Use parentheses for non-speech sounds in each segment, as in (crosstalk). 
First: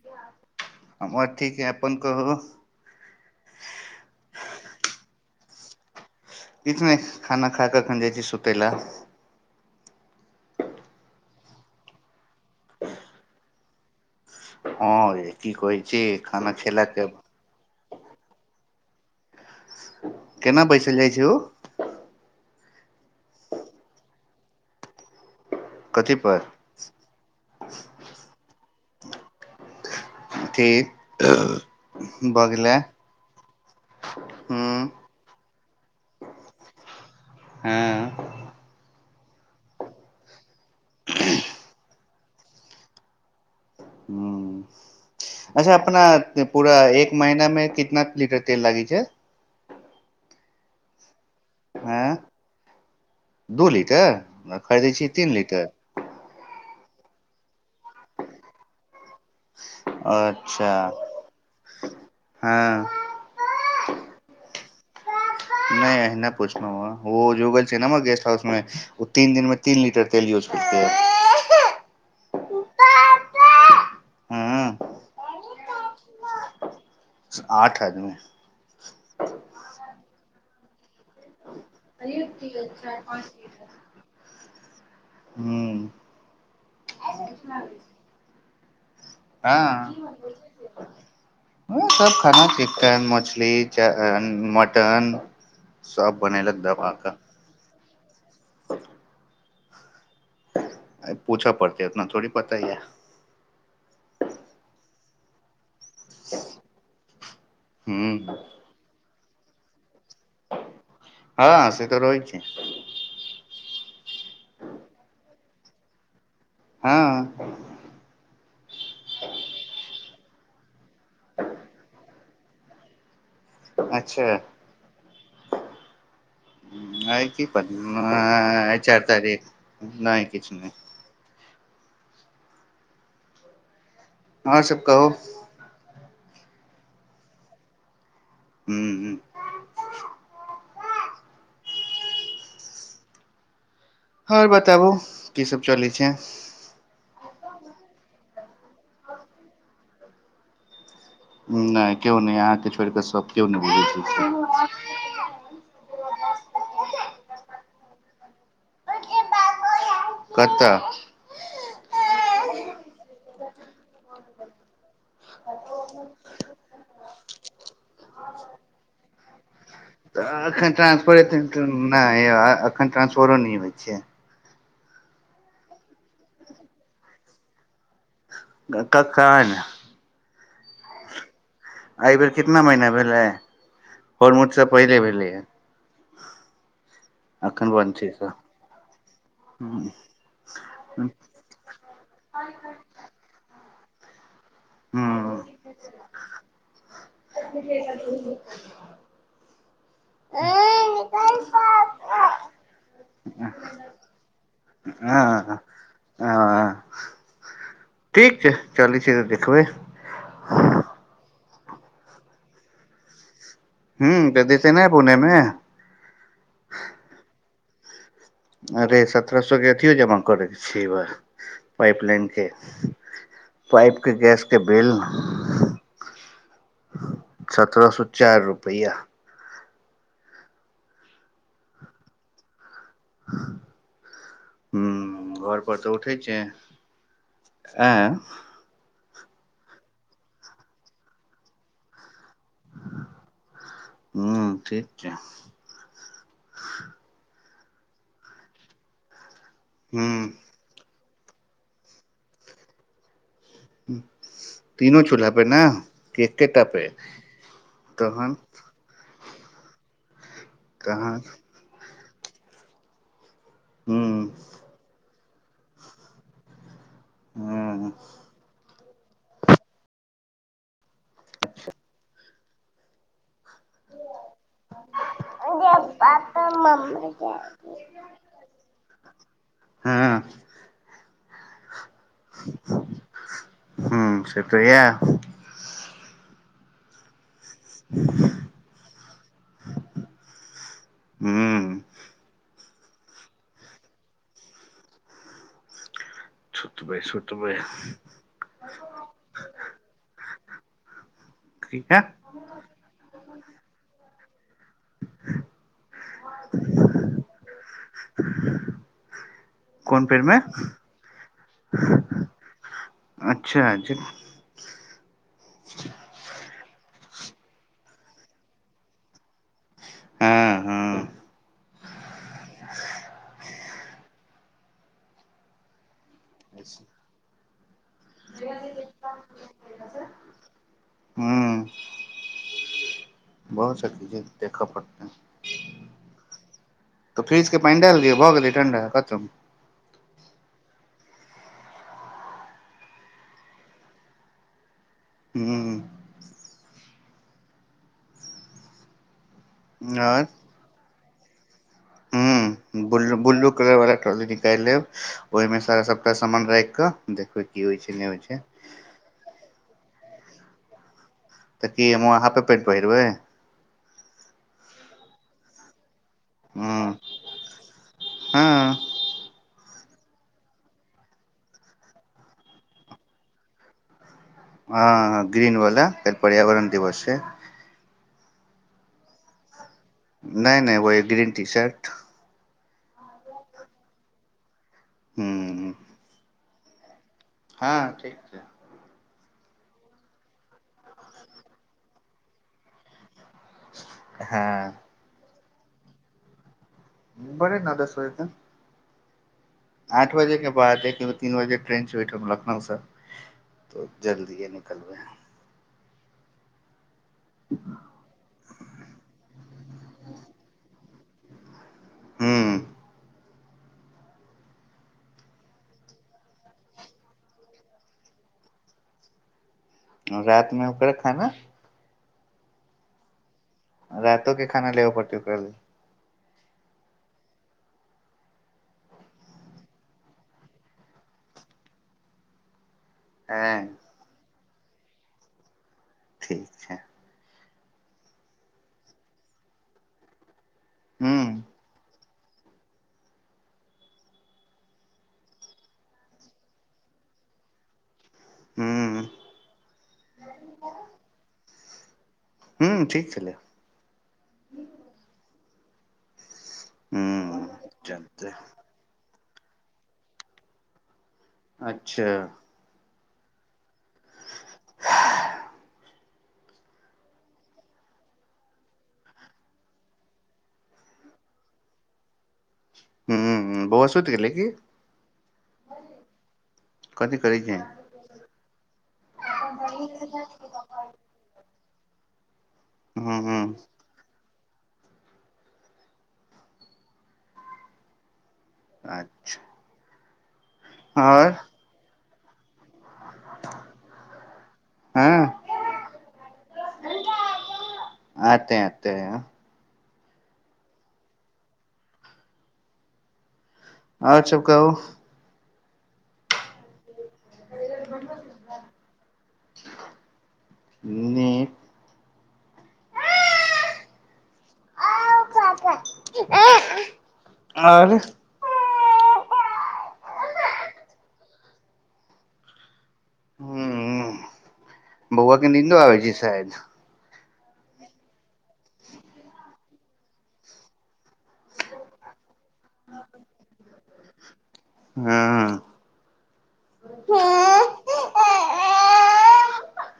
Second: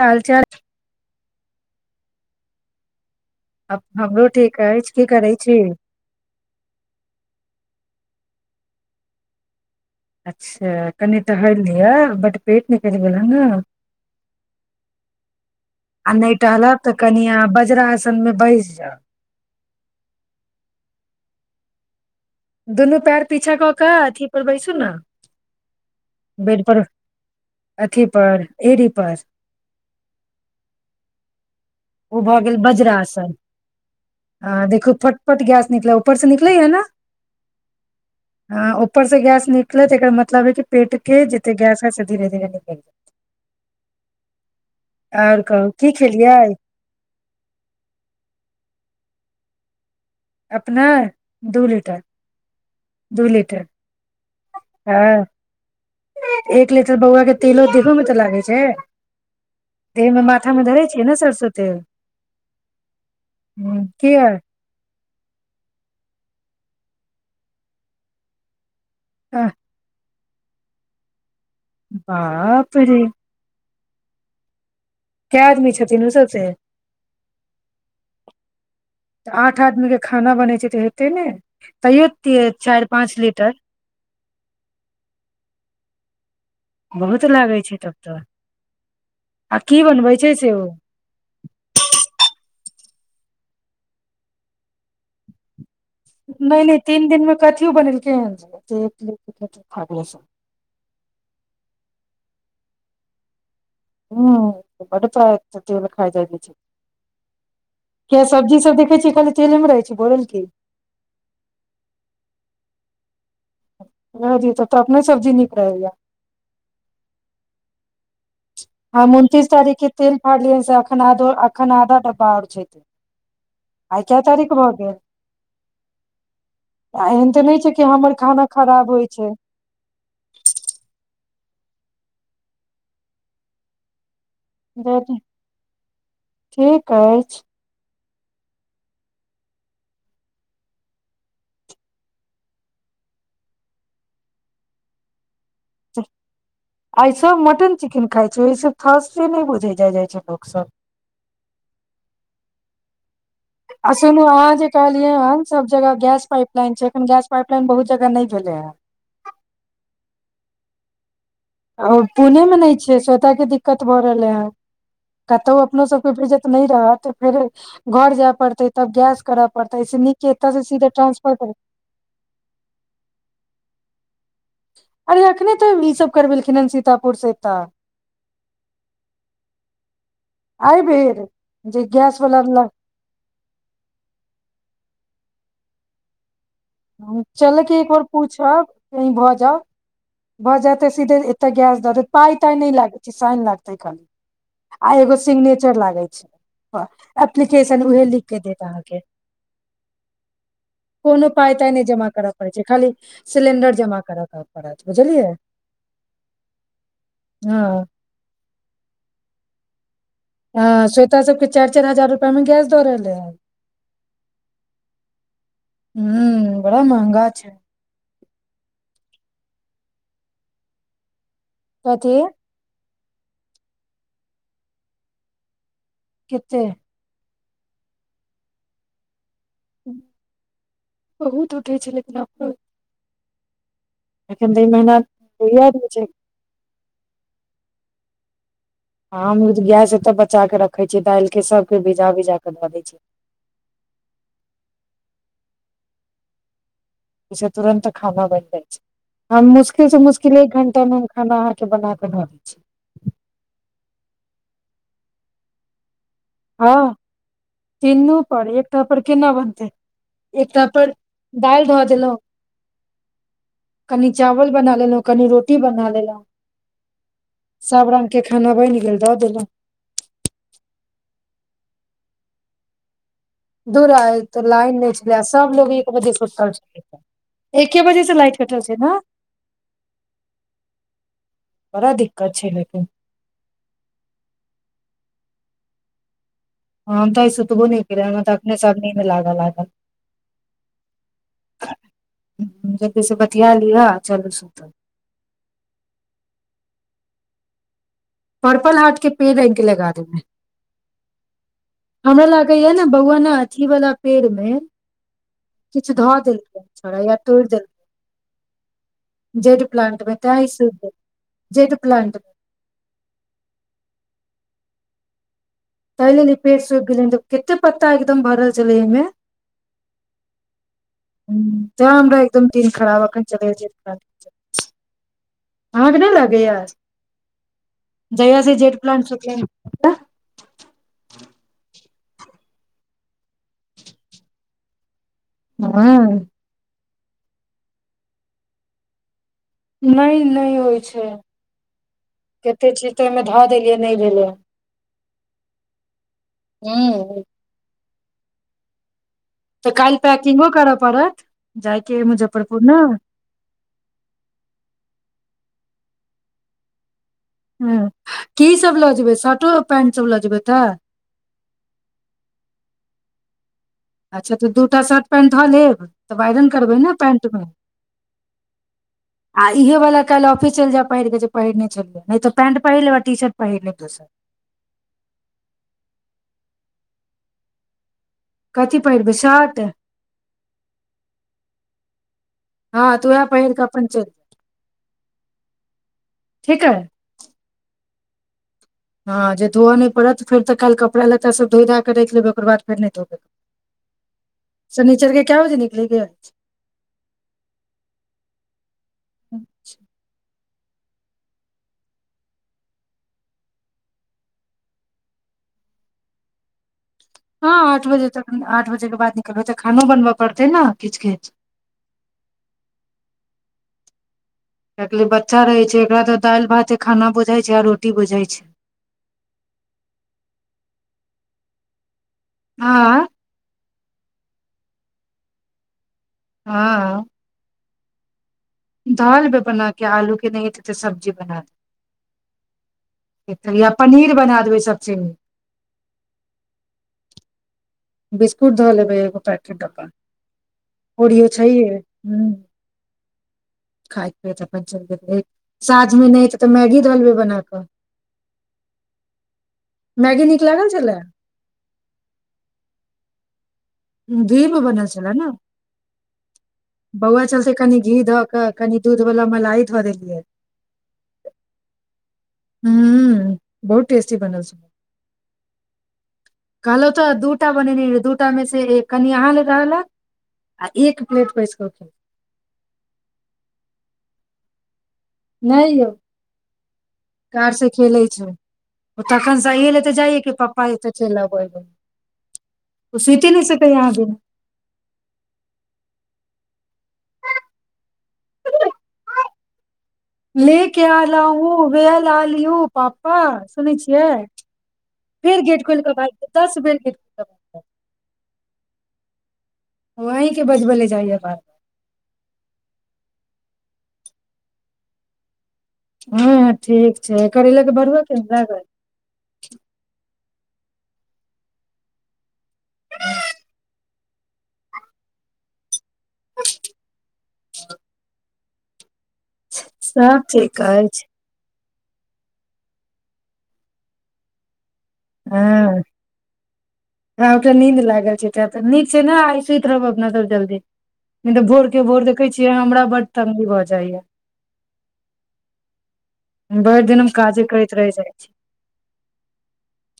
हाल चाल हमर ठीक ह अपन कहू आब हमरो ठीक अछि की करै छी इछ नहि खाना खा कखन जाइ छी सुतैला अच्छा कनि ट हलि दिअ बड पेट निकलि गेल हेन ने हँ य की कहै छी आ नहि खाना टहलब तऽ खेलाके कनि आ बज्रसन मे बस आ केना बैसल जाइ छै ओ दुनू पैर पीछा कऽ कऽ अथी पर बैसू ने कथीपर बेड पर अथिी पर एरीपार थे अ ओ भऽ गेल बज्रासन आ हूँ देखू फटपट ग निकल ऊपर से निकल है न हँ ऊपर से गैस निकलत एकर मतलब है कि पेट के जते गैस है से धीरे धीरे निकल जातै ह आओर कहू अच्छा की अपना खेलियै पूरा एक महिना मे कितना लीटर तेल लागी छै अपना आँय दू लीटर आ खरीदै छीै हँ तीन लीटर एक लीटर बौआ के तेलो देखो में तऽ लागे छै तमे मथामे अच्छा धरे छिय ने सरसो तेल हँ ह केए नहि अहना पूछना ह व जुगल छै न गेस्ट हाउस मे ओ तीन दिनमे तीन लीटर तेल यूज करतै बाप रे क आदमी छथिन ओ सभसँ आठ आदमी तऽ आठ आदमीके खाना बनैत छै तऽ हेतै ने तैयो चारि पाँच लीटर ह बहुत लागै छै तब तऽ आ की हँ बनबै छै से ओ ओ सब खाना चन मछली च मटन सब बनेलक नहि नहि दबा तीन दिन कऽ में कथियो बनेल (inaudible) अ पूछऽ पड़त उतना थोड़ी पता ही य हू बप खा ह सब्जी सब देखै छै खाली क रह हँ से तऽ रहै छै नहि दी तब तऽ अपने सब्जी नीक रहैएा हँ हँ उनतीस तारखे तेल फाल अखना अखना बड़ छै त आइ क अच्छा तारीख बहु गेल आ एहन तऽ की नहि प छै कि हमर खाना खराब चार होइ छै तारीख नहि किछ नहि आओर सबब कहहो ठीक अछि ह्म ह आर बताबू की सब चलै छै आइ सब मटन चिकेन खाइ छै ओहिसँ फास्टे नहि बुझै जा जाइत छै लोक सब नहि केओ नहि अहाँके छोड़ कऽ सब आ सुनु अहाँ जे कहलियै हन सब जगह गैस पाइप लइन छै एखन गैस पाप लइन बहुत जगह नहि भेज कत ओ पुणेमे नहि छै स्वताके दिक्कत भऽ रहलै हे कतहु अपनो सभके भजत नहि रहत तऽ फेर घर जाय पड़तै तब गैस करय एखन ट्रांसफर नहि एखन ट्रांसफरो नहि होइ छै अरे एखने तऽ ईसभ करबेलखिन हेँ सीतापुरसँ एतऽ क क क ने अइ भीर एहि बेेर कितना महीना भेलै फर मुठसँ पहिले भेल ल चलह कि एकबर वंशीसँ पूछब कहीँ भऽ जाब भऽ जाते सीधे एते गैस दऽ दे पाय तााय नहि लागे छै साइन लाग तै खाली आ हँ एगो सिग्नेचर लागे छै एप्लीकेशन उहे लिख के देत अहाँके कोनो पााय ताइ नहि जमा करय पड़ै छै खाली सिलेंडर जमा करय पड़त बुझलियै हँ ह हँ ठीक छै चल छै तऽ देखबै हँ श्वेता सबके चारि चार हजार रुपआ मे गैस दऽ रहले है ह तऽ दसे ने पुणेमे हूं बड़ा महंगा छै अरे सत्र सए केथि जमा करै छै पाइप कथी लाइन के पाइप के गैस के बिल कतेक सत्ररह सए चारि रुपैआ बहुत उठै छै लेकिन अपो एखन तऽ ई हूं मेहनात घर पर हो छै आ हम गैस एतऽ बचा के रखे छीियै दालि के सबके भिजा भजा के दऽ दै छियै ह ठीक क पस तुरन्त खााना बनि जाइ छै मुश्किल से हूं मुश्किल एक घण्टामे हम अहाँके बनााक धरै छी तनो चोलब ने कि एकेटा पे हँ चीनू तहन पर एकटा पर केना बनतै एकटा पर तहन दालि धोआ देलहुँ हूं कनी हूं चावल बनाल लोक कनि रोटी बना लेलहु सभ हँ रङ्गके खाना बनि गेल दऽ देलहुँ दू आ त लाइन नहि छलै सभलोग एक बजेसँ उठल छल एके बजेसँ लाइट कटल छै ने बड़ा दिक्कत छै लेकिन हूं से तऽ यैह हँ ता स सुब न फिरै त अपने सने मे लागल लागल हूं जलदी से बतििया लिह चलू सुतऽ सुत भइ सुत भइ पर्पल हाट के पेड़ आ के लगा दे मे किया हमरा लागे य ने बहुआना अथी वाला पेड़ मे ह किछु धऽ देलकै छड़ा या तोड़ि देलकै जेड कोन प्लंट मे पेड़ तें ही सुखि देलै जेड प्लंट मे अच्छा ज तैलल पेस गेल लेलन्द कतेक पत्ता एकदम भरल छलै इमे हँ हँ ह त हमरा एकदम तीिन खराब एखन चल अहाके नहि ल आ गय जय सी जे प्लां हूँ बहुत स चीजे देखा पड़त है हँ तऽ फ्रिजके पानि डालि दियौ भऽ गेलै ठण्डा खतम नहि नहि होइ छै कतेक छिय तऽ ओहिमे धऽ देलियै नहि भेलै हू ह तऽ कालहि पैकिंगो करऽ पड़त जायके ह मुजफ्फरपुर ने ब ब्लू कलर वाला ट्रॉली निकालि लेब ओहिमे तार सबटा सामान राखिकऽ ह की सब लगजबै शर्ट पैंट चला जबै तऽ तऽ कि म हफ पेंट परै अच्छा तऽ दूटा शर्ट पैंट धऽ लेब तऽ बइरन करबे हूँ ने पेंट मे हँ आ इ वला काल् ऑिस चलि जाय पहिरके परनेलियै नहि तऽ पैंट पहिरे आ टी शर्ट पहिर लेबोसर हँ ग्रीन वाल क पर्यावरण दिवस छै कथी पैरबै छाट नहि नहि व एक ग्रीन टी शर्ट हँ तूए पहिर क पन च ह्म ह ठीक ह हँ ठीक छै हँ जे धोअय नहिड़त फेर तऽ काल्हि कपड़ लत्तभ धो धए कऽ राखिेबै ओकर बाद फेर नहि धोयै हँ क्य बजे निकलेगे बड़े नेद सत आठ बजे के ब आते कि तीन बजे ट्रन च वेठ लखनउसँ त जल्दीए निकलबे ह हँ आठ बजे तक आठ बजे के बाद निकलबै तऽ खानो बनबऽ पड़तै न किच कच हू किाहकेि लिए बच्चा रहै छै एककरा तऽ दालि भात छै खाना बुझाइ छै आ रोटी बुझाइ छै रात मे उकर खाना हँ रातो के खाना लेबो पड़त ओकर हँ दाल भ बना क आलू के नह देेते सबब्जी बना दी हँ या पनीर बना देबै सचिन ठीक छै बिस्कुट धऽ ले बेैगो पैकेट डपा ह ओऑडियो चाहिए ह खइत पियत अपन चलि जे साझमे नहितै तऽ मैगी धऽ लबै बना कऽ ह मैगी नीक लागल छलै हूँ ठीक छलै धीम बनल छल ने ह बौआ चलते कनी घी धऽ चलतै क कनि दूध बोला मलाह ो दे लियए अच्छा ह बहुत टेस्टी बन तऽ द दह प्लेटैस ह बौआ सुत गेलल की नहि यौ कथी करै कार छै ह से खेले छौ तखन सही ले तऽ जाइय कि पप्पा एतऽ चलि अब त सीट ह नहि सकै यहाँ भ अच्छा ले के आल आओर हूँ व ल लिौ पाप हँ सुनै छियै फेर हँ गेट खोलिके भ जा दस बेर गेट खोलिकऽ जा अतते वहीँके बजबै ले चाहए बात आओर सब कहू हँ ठीक करैले के बढ़ब के ने लागै न ह आ ओ ख ख आओर सभ ठीक कहै छै हू बौआके नीदो आ छै साायद आटा नींद लागल छैटा नीीक छै ने आ सुति रहब अपना सब जल्दी त भोर के भोर देखे छी जे हमरा बड्ड ंगी भऽ जाया हँ भरि दिन हम काजे करैत रहि जाइ छी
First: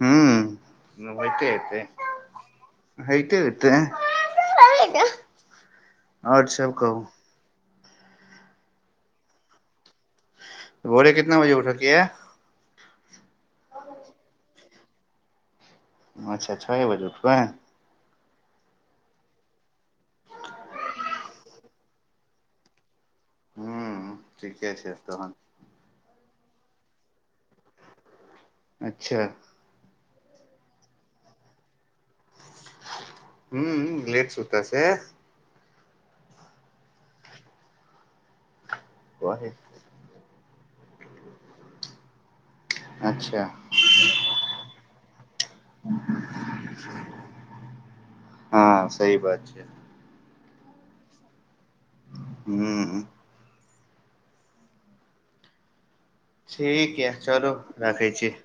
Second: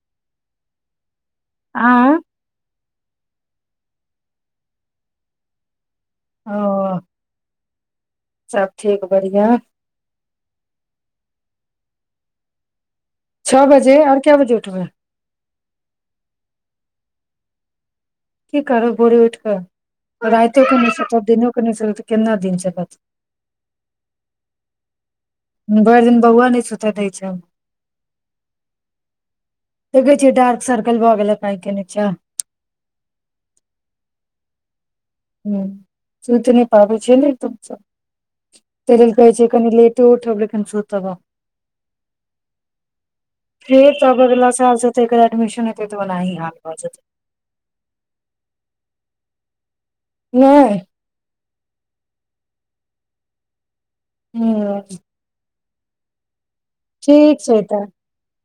हू ओइटेयतै आ होयते होतै अओर सब कहू सभ ठीक बढ़िआँ बोरे कितना बजे उठके य छओ बजे आऔर क्य बजे उठबै अच्छा छ बजू खु की करब भोरे उठि कऽ रातिो क नहिसँ दिनो कने तऽ केना दिन च बत हूं ठीके छै तहन भरि दिन बौआ नहि सुतय दै छै अच्छा तऽ कहै छै डार्क सर्कल भऽ गेल हमरा आंखि के नीचा ह ललेट सुूत छै हं सूइत नहि पाबै छै ने तब सब तै लेल कह छै कनि लेट उठब ले हम सूतब हम अच्छा फेर स अबै बला साल सोचै एकर एडमिसन हेतै तऽ ओनाहि हाल भऽ जेतै हँ सही बात छै नहि हूं हूं ठीक य चलू छै तऽ राखै छी